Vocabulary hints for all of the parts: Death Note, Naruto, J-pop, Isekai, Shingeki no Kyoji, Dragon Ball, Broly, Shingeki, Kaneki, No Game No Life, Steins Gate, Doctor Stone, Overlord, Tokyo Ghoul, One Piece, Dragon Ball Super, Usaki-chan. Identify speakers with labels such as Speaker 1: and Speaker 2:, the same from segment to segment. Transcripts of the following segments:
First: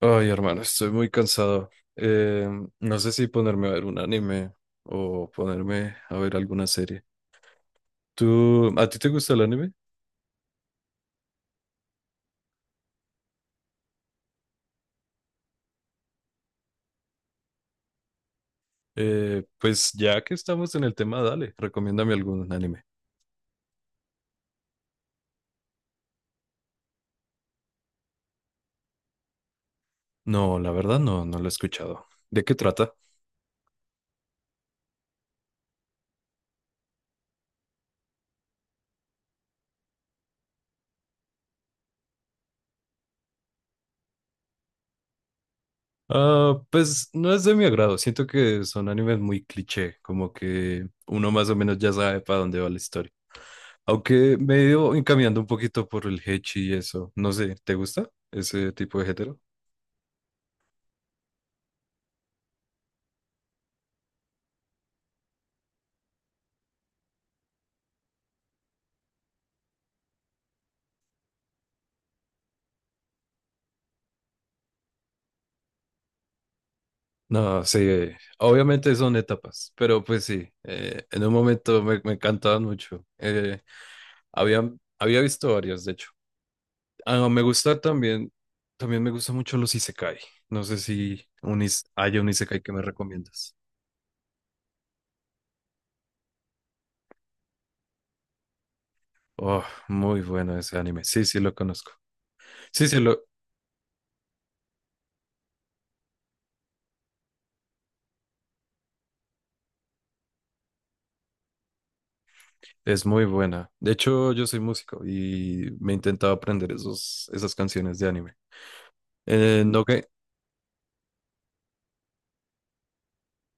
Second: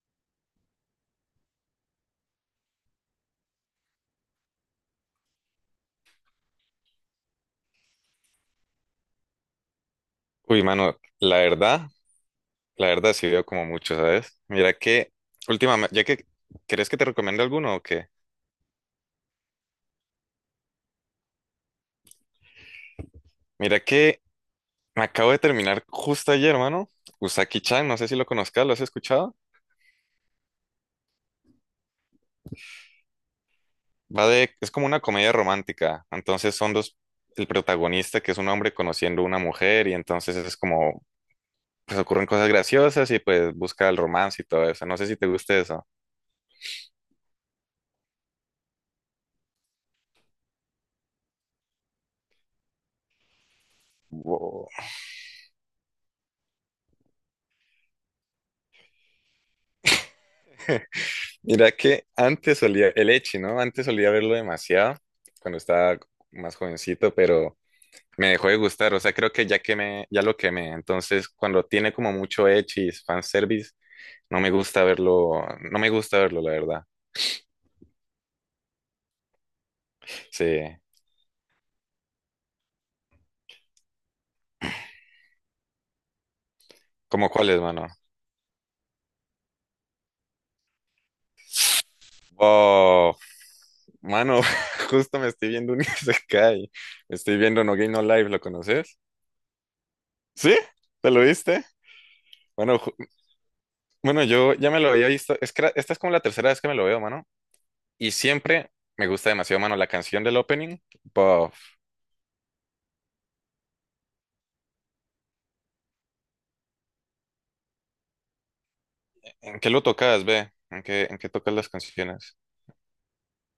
Speaker 1: Ay, hermano, estoy muy cansado. Eh, no sé si ponerme a ver un anime o ponerme a ver alguna serie. ¿Tú, a ti te gusta el anime?
Speaker 2: Uy, mano, la verdad sí veo como mucho, ¿sabes? Mira que, últimamente, ya que, ¿querés que te recomiende alguno o qué?
Speaker 1: Pues ya que estamos en el tema, dale, recomiéndame algún anime.
Speaker 2: Mira que me acabo de terminar justo ayer, mano, Usaki-chan, no sé si lo conozcas, ¿lo has escuchado?
Speaker 1: No, la verdad no, lo he escuchado. ¿De qué trata?
Speaker 2: Va de, es como una comedia romántica, entonces son dos, el protagonista que es un hombre conociendo a una mujer y entonces es como, pues ocurren cosas graciosas y pues busca el romance y todo eso, no sé si te gusta eso.
Speaker 1: Ah, pues no es de mi agrado. Siento que son animes muy cliché, como que uno más o menos ya sabe para dónde va la historia. Aunque me he ido encaminando un poquito por el hechi y eso. No sé, ¿te gusta ese tipo de género?
Speaker 2: Mira que antes solía, el Echi, ¿no? Antes solía verlo demasiado cuando estaba más jovencito, pero me dejó de gustar. O sea, creo que ya quemé, ya lo quemé. Entonces, cuando tiene como mucho Echi, fanservice, no me gusta verlo, la verdad.
Speaker 1: No, sí, obviamente son etapas, pero pues
Speaker 2: Sí.
Speaker 1: sí, en un momento me encantaban mucho. Había, había visto varias, de hecho. Ah,
Speaker 2: ¿Cómo
Speaker 1: me
Speaker 2: cuáles,
Speaker 1: gusta
Speaker 2: mano?
Speaker 1: también, también me gustan mucho los isekai. No sé si hay un isekai que me
Speaker 2: Oh,
Speaker 1: recomiendas.
Speaker 2: mano, justo me estoy viendo un Isekai. Estoy viendo No Game No Life, ¿lo conoces?
Speaker 1: Oh, muy
Speaker 2: ¿Sí?
Speaker 1: bueno ese anime.
Speaker 2: ¿Te lo
Speaker 1: Sí, sí, lo
Speaker 2: viste?
Speaker 1: conozco.
Speaker 2: Bueno,
Speaker 1: Sí, sí,
Speaker 2: bueno, yo ya me lo había visto. Es que esta es como la tercera vez que me lo veo, mano. Y siempre me gusta demasiado, mano, la canción del opening. Bof.
Speaker 1: es muy buena. De hecho, yo soy músico y me intentaba aprender esas canciones de anime.
Speaker 2: ¿En qué lo
Speaker 1: No, que-
Speaker 2: tocas, ve? ¿En qué tocas las canciones?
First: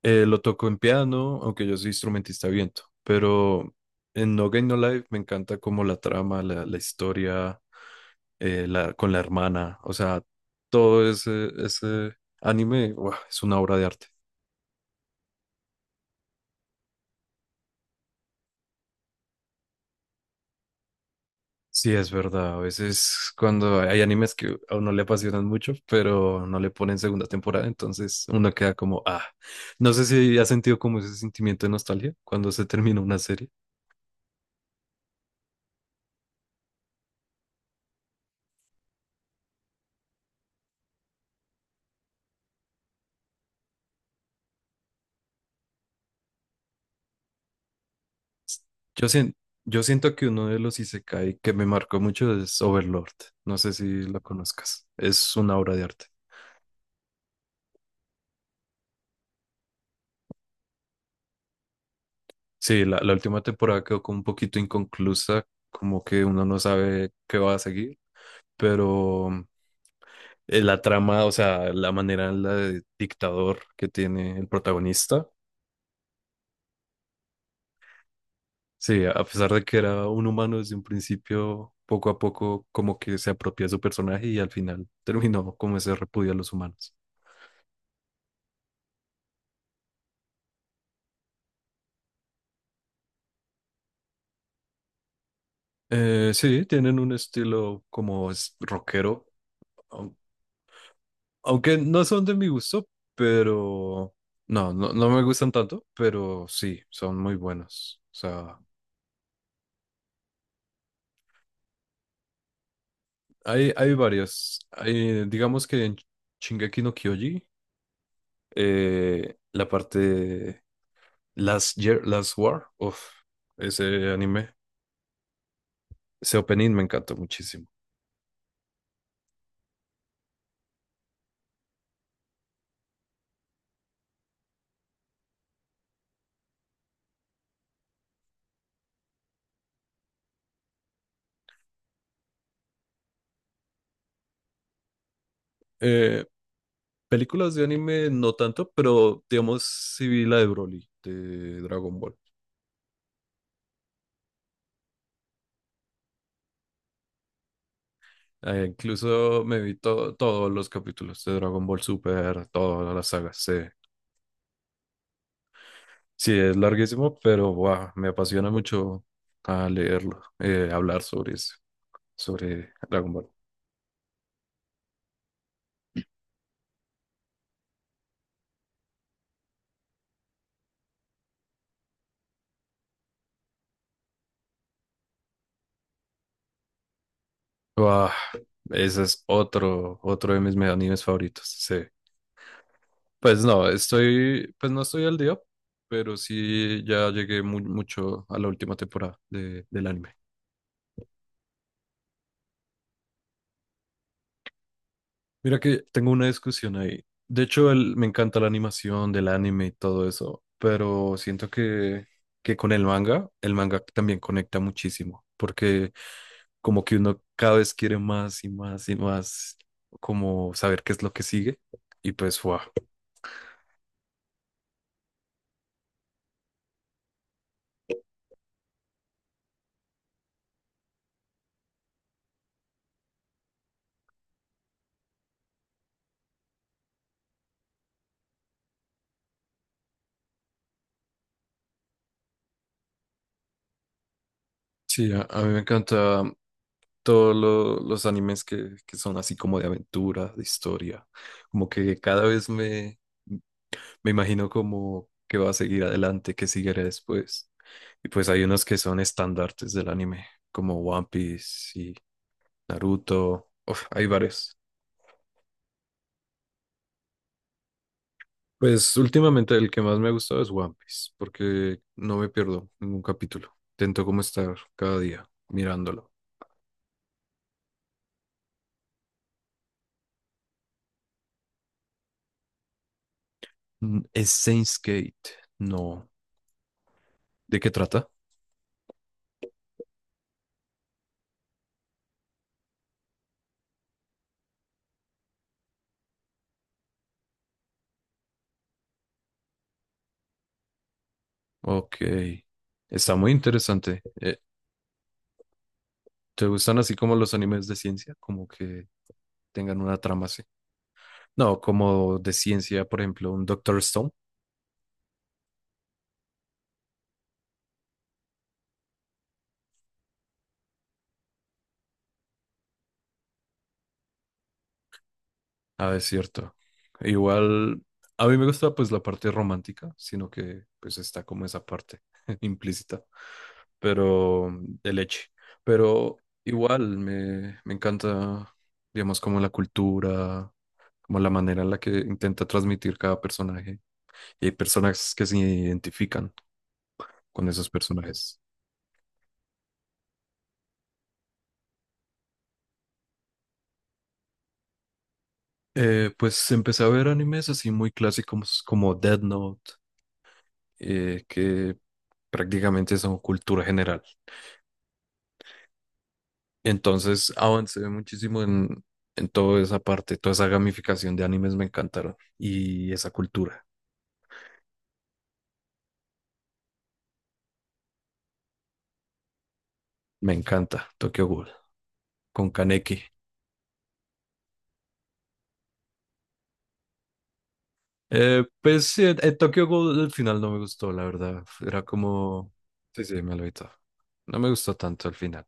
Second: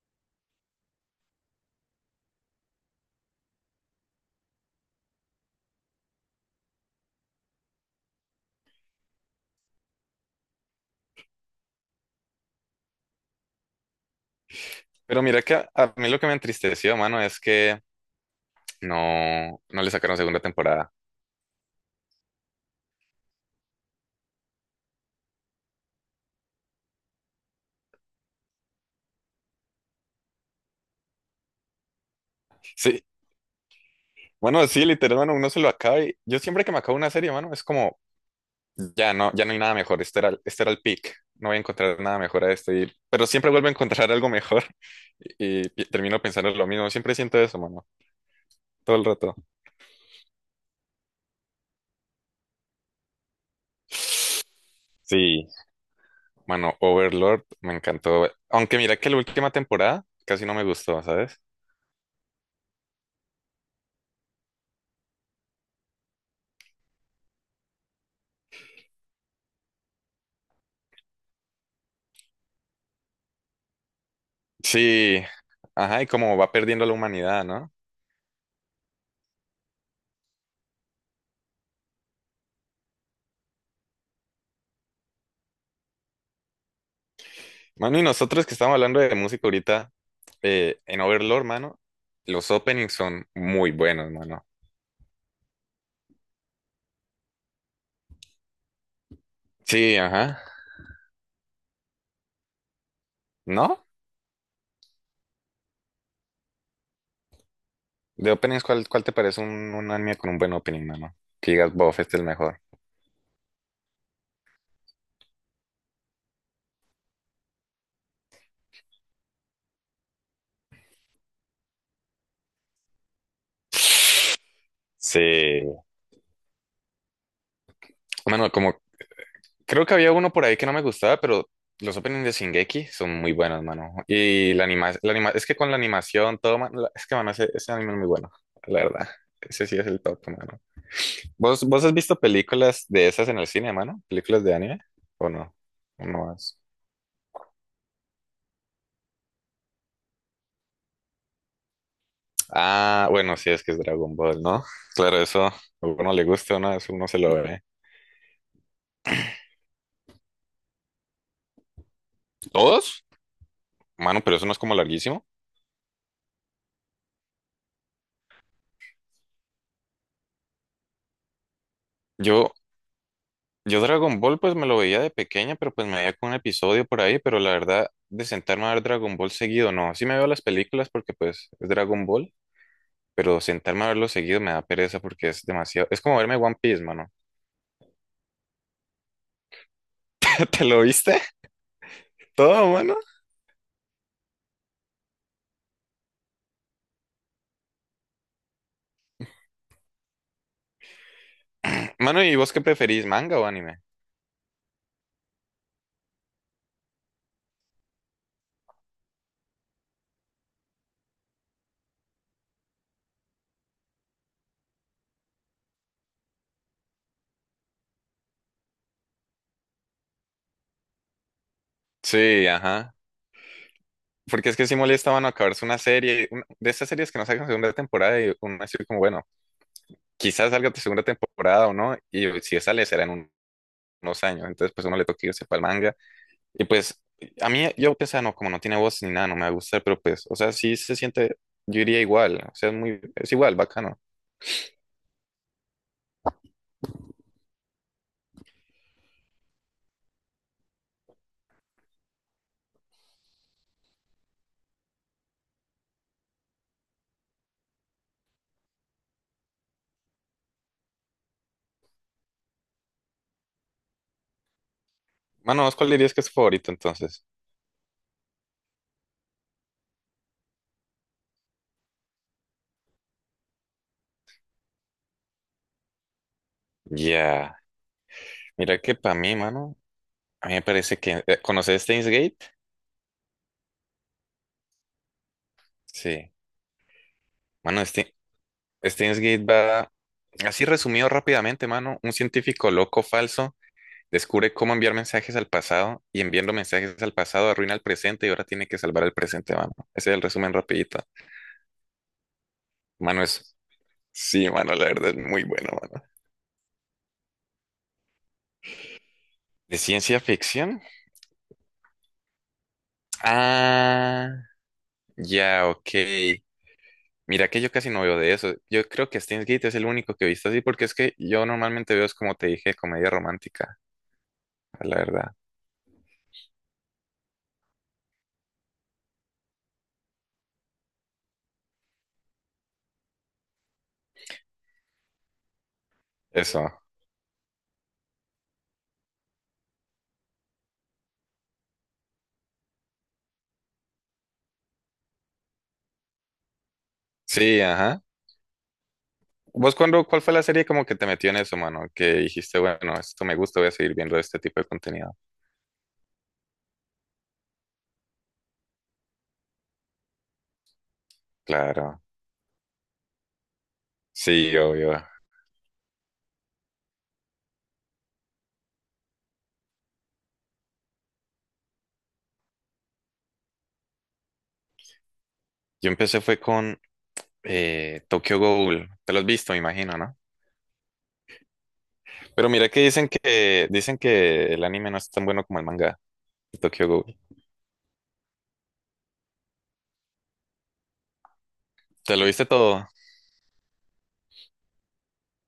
Speaker 1: Lo toco en piano, aunque yo soy instrumentista de viento, pero en No Game No Life me encanta como la trama, la historia, con la hermana, o sea, todo ese, ese anime, ¡guau!, es una obra de arte.
Speaker 2: Pero mira que a mí lo que me entristeció, mano, es que no le sacaron segunda temporada.
Speaker 1: Sí, es verdad, a veces cuando hay animes que a uno le apasionan mucho, pero no le ponen segunda temporada, entonces uno queda como, ah, no sé si ha sentido como ese sentimiento de nostalgia cuando se termina
Speaker 2: Sí,
Speaker 1: una serie.
Speaker 2: bueno, sí, literal, mano, uno se lo acaba y yo siempre que me acabo una serie, mano, es como, ya no, ya no hay nada mejor, este era, este era el peak, no voy a encontrar nada mejor a esto, pero siempre vuelvo a encontrar algo mejor y termino pensando lo mismo, siempre siento eso, mano, todo el
Speaker 1: Yo
Speaker 2: rato.
Speaker 1: siento, yo siento que uno de los isekai que me marcó mucho es Overlord. No sé si lo conozcas. Es
Speaker 2: Sí.
Speaker 1: una obra de arte.
Speaker 2: Mano, Overlord me encantó. Aunque mira que la última temporada casi no me gustó, ¿sabes?
Speaker 1: Sí, la última temporada quedó como un poquito inconclusa, como que uno no sabe qué va a seguir, pero la trama, o sea, la manera en la de dictador que tiene el
Speaker 2: Sí,
Speaker 1: protagonista,
Speaker 2: ajá, y como va perdiendo la humanidad, ¿no?
Speaker 1: sí, a pesar de que era un humano desde un principio, poco a poco como que se apropia de su personaje y al final terminó como ese repudio a los humanos.
Speaker 2: Mano, y nosotros que estamos hablando de música ahorita, en Overlord, mano, los openings son muy buenos, mano.
Speaker 1: Sí, tienen un estilo como rockero,
Speaker 2: Sí,
Speaker 1: au-
Speaker 2: ajá.
Speaker 1: aunque no son de mi gusto,
Speaker 2: ¿No?
Speaker 1: pero no, no, no me gustan tanto, pero sí, son muy buenos. O
Speaker 2: De
Speaker 1: sea,
Speaker 2: openings, ¿cuál te parece un anime con un buen opening, mano? Que digas, bof, este es el mejor.
Speaker 1: hay varios. Hay, digamos que en Shingeki no Kyoji, la parte Last Year, Last War, uf, ese anime,
Speaker 2: Sí.
Speaker 1: ese opening me encantó muchísimo.
Speaker 2: Mano, como creo que había uno por ahí que no me gustaba, pero los openings de Shingeki son muy buenos, mano. Y es que con la animación, todo, es que, mano, ese anime es muy bueno, la verdad. Ese sí es el top, mano. ¿Vos has visto películas de esas en el cine, mano? ¿Películas de anime? ¿O no? ¿O
Speaker 1: Eh,
Speaker 2: no has?
Speaker 1: Películas de anime no tanto, pero digamos sí vi la de Broly, de Dragon Ball.
Speaker 2: Ah, bueno, sí, es que es Dragon Ball, ¿no? Claro, eso a uno le gusta, ¿no? Eso uno se lo ve.
Speaker 1: Incluso me vi todos los capítulos de Dragon Ball Super, todas
Speaker 2: ¿Todos?
Speaker 1: las sagas. Sí,
Speaker 2: Mano, pero eso no es como larguísimo.
Speaker 1: sí es larguísimo, pero guau, me apasiona mucho a leerlo, hablar sobre eso,
Speaker 2: Yo,
Speaker 1: sobre Dragon Ball.
Speaker 2: Yo Dragon Ball pues me lo veía de pequeña, pero pues me veía con un episodio por ahí, pero la verdad de sentarme a ver Dragon Ball seguido, no, sí me veo las películas porque pues es Dragon Ball, pero sentarme a verlo seguido me da pereza porque es demasiado, es como verme One Piece, mano.
Speaker 1: Guau, ese es otro, otro de mis
Speaker 2: ¿Te
Speaker 1: me-
Speaker 2: lo
Speaker 1: animes
Speaker 2: viste?
Speaker 1: favoritos. Sí.
Speaker 2: Todo, mano.
Speaker 1: Pues no estoy al día, pero sí ya llegué mucho a la última temporada del anime.
Speaker 2: Mano, ¿y vos qué preferís, manga o anime?
Speaker 1: Mira que tengo una discusión ahí. De hecho, me encanta la animación del anime y todo eso, pero siento que con el manga también conecta muchísimo, porque como que uno cada vez quiere más y más y más, como saber qué es lo que sigue. Y pues,
Speaker 2: Sí,
Speaker 1: wow.
Speaker 2: ajá. Porque es que sí molesta, mano, acabarse una serie, de estas series que no sacan segunda temporada y uno así como, bueno, quizás salga tu segunda temporada o no, y si sale será en unos años, entonces pues uno le toca irse para el manga. Y pues, a mí, yo que sea, no, como no tiene voz ni nada, no me va a gustar, pero pues, o sea, sí se siente, yo diría igual, o sea, es muy, es igual, bacano.
Speaker 1: Sí, a mí me encanta todos los animes que son así como de aventura, de historia, como que cada vez me, me imagino como que va a seguir adelante, que seguirá después. Y pues hay unos que son estandartes del anime, como One Piece y Naruto. Uf, hay varios.
Speaker 2: Mano, ¿vos cuál dirías que es tu favorito entonces?
Speaker 1: Pues últimamente el que más me ha gustado es One Piece, porque no me pierdo ningún capítulo. Intento como estar cada día mirándolo.
Speaker 2: Ya, mira que para mí, mano, a mí me parece que, ¿conoces Steins Gate?
Speaker 1: Mm, ¿es Saints Gate? No.
Speaker 2: Sí.
Speaker 1: ¿De qué
Speaker 2: Mano,
Speaker 1: trata?
Speaker 2: este Steins Gate va, así resumido rápidamente, mano, un científico loco falso descubre cómo enviar mensajes al pasado y enviando mensajes al pasado arruina el presente y ahora tiene que salvar el presente, mano. Ese es el resumen rapidito.
Speaker 1: Ok, está
Speaker 2: Mano,
Speaker 1: muy
Speaker 2: es
Speaker 1: interesante.
Speaker 2: sí, mano, la verdad es muy bueno, mano.
Speaker 1: ¿Te gustan así como los animes de ciencia? Como que
Speaker 2: ¿De
Speaker 1: tengan una
Speaker 2: ciencia
Speaker 1: trama así.
Speaker 2: ficción?
Speaker 1: No, como de ciencia, por ejemplo, un Doctor Stone.
Speaker 2: Ah, ya, ok. Mira que yo casi no veo de eso. Yo creo que Steins Gate es el único que he visto así, porque es que yo normalmente veo, es como te dije, comedia romántica, la verdad.
Speaker 1: Ah, es cierto. Igual, a mí me gusta pues la parte romántica, sino que pues está como esa parte implícita, pero mm, de leche. Pero
Speaker 2: Eso.
Speaker 1: igual me encanta, digamos, como la cultura, como la manera en la que intenta transmitir cada personaje. Y hay personas que se identifican con
Speaker 2: Sí,
Speaker 1: esos
Speaker 2: ajá.
Speaker 1: personajes.
Speaker 2: ¿Vos cuándo, cuál fue la serie como que te metió en eso, mano? Que dijiste, bueno, esto me gusta, voy a seguir viendo este tipo de contenido.
Speaker 1: Pues empecé a ver animes así muy clásicos como Death Note, que
Speaker 2: Claro.
Speaker 1: prácticamente son cultura general.
Speaker 2: Sí, obvio.
Speaker 1: Entonces avancé muchísimo en toda esa parte, toda esa gamificación de animes me encantaron y esa cultura.
Speaker 2: Yo empecé fue con Tokyo Ghoul. Te lo has visto, me imagino, ¿no?
Speaker 1: Me encanta Tokyo Ghoul
Speaker 2: Pero
Speaker 1: con
Speaker 2: mira que
Speaker 1: Kaneki.
Speaker 2: dicen que el anime no es tan bueno como el manga de Tokyo Ghoul.
Speaker 1: Pues sí, Tokyo Ghoul al final no me gustó, la verdad. Era
Speaker 2: ¿Te lo viste
Speaker 1: como...
Speaker 2: todo?
Speaker 1: Sí, sí, me lo evitó. No me gustó tanto al final.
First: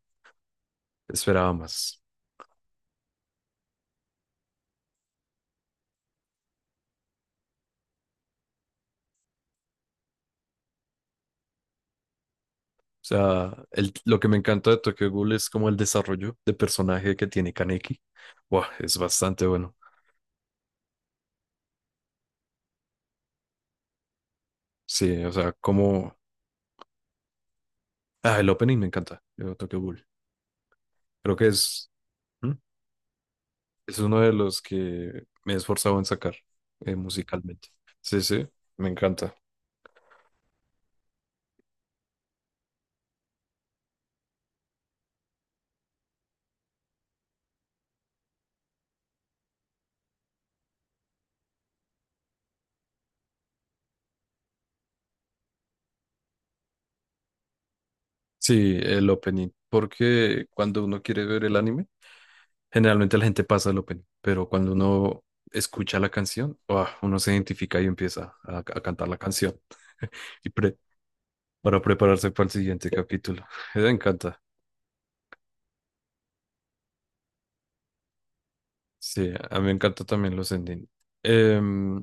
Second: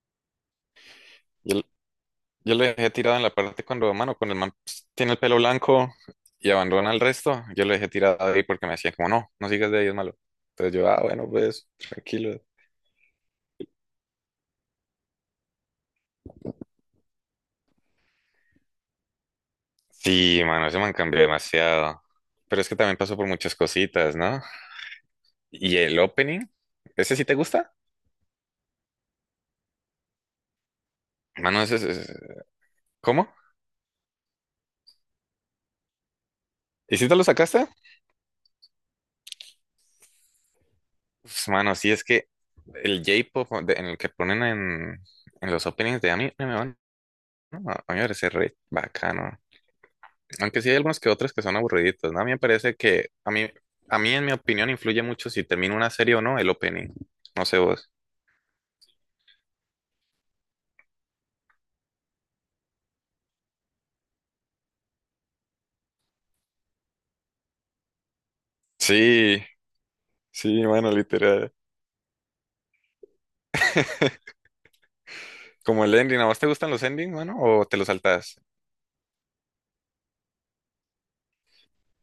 Speaker 1: Esperaba
Speaker 2: Yo,
Speaker 1: más.
Speaker 2: yo lo dejé tirado en la parte cuando, mano, cuando el man pues, tiene el pelo blanco y abandona el resto, yo lo dejé tirado ahí porque me decían como, no, no sigas de ahí, es malo. Entonces yo, ah, bueno, pues, tranquilo.
Speaker 1: O sea, lo que me encanta de Tokyo Ghoul es como el desarrollo de personaje que tiene Kaneki. Buah, es bastante bueno.
Speaker 2: Sí, mano, ese man cambió demasiado. Pero es que también pasó por muchas cositas, ¿no?
Speaker 1: Sí, o sea,
Speaker 2: ¿Y el
Speaker 1: como...
Speaker 2: opening? ¿Ese sí te gusta?
Speaker 1: Ah, el opening me encanta de Tokyo Ghoul. Creo que
Speaker 2: Mano, ese
Speaker 1: es...
Speaker 2: es...
Speaker 1: ¿Mm?
Speaker 2: ¿Cómo?
Speaker 1: Es uno de los que me he esforzado en sacar
Speaker 2: ¿Y si te lo sacaste?
Speaker 1: musicalmente. Sí, sí, me encanta.
Speaker 2: Pues, mano, sí es que el J-pop en el que ponen en los openings de anime, mano, a mí me parece re bacano. Aunque sí hay algunos que otros que son aburriditos, ¿no? A mí me parece que, a mí en mi opinión, influye mucho si termina una serie o no el opening. No sé vos.
Speaker 1: Sí, el opening. Porque cuando uno quiere ver el anime, generalmente la gente pasa el opening, pero cuando uno escucha la canción, ¡ah!, uno se identifica y empieza a cantar la
Speaker 2: Sí,
Speaker 1: canción y
Speaker 2: sí,
Speaker 1: pre-
Speaker 2: mano, literal.
Speaker 1: para prepararse para el siguiente capítulo. Me encanta.
Speaker 2: Como el ending, ¿a vos te gustan los endings, mano? ¿O te los saltás?
Speaker 1: Sí, a mí me encanta también los ending. Em,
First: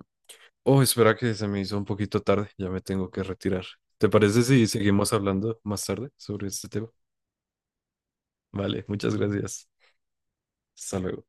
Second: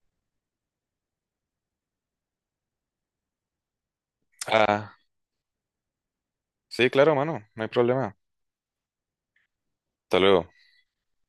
Speaker 1: oh, espera que se me hizo un poquito tarde, ya me tengo que retirar. ¿Te parece si
Speaker 2: Ah,
Speaker 1: seguimos hablando más tarde sobre este tema?
Speaker 2: sí, claro, mano, no hay problema.
Speaker 1: Vale, muchas gracias.
Speaker 2: Hasta luego.
Speaker 1: Hasta luego.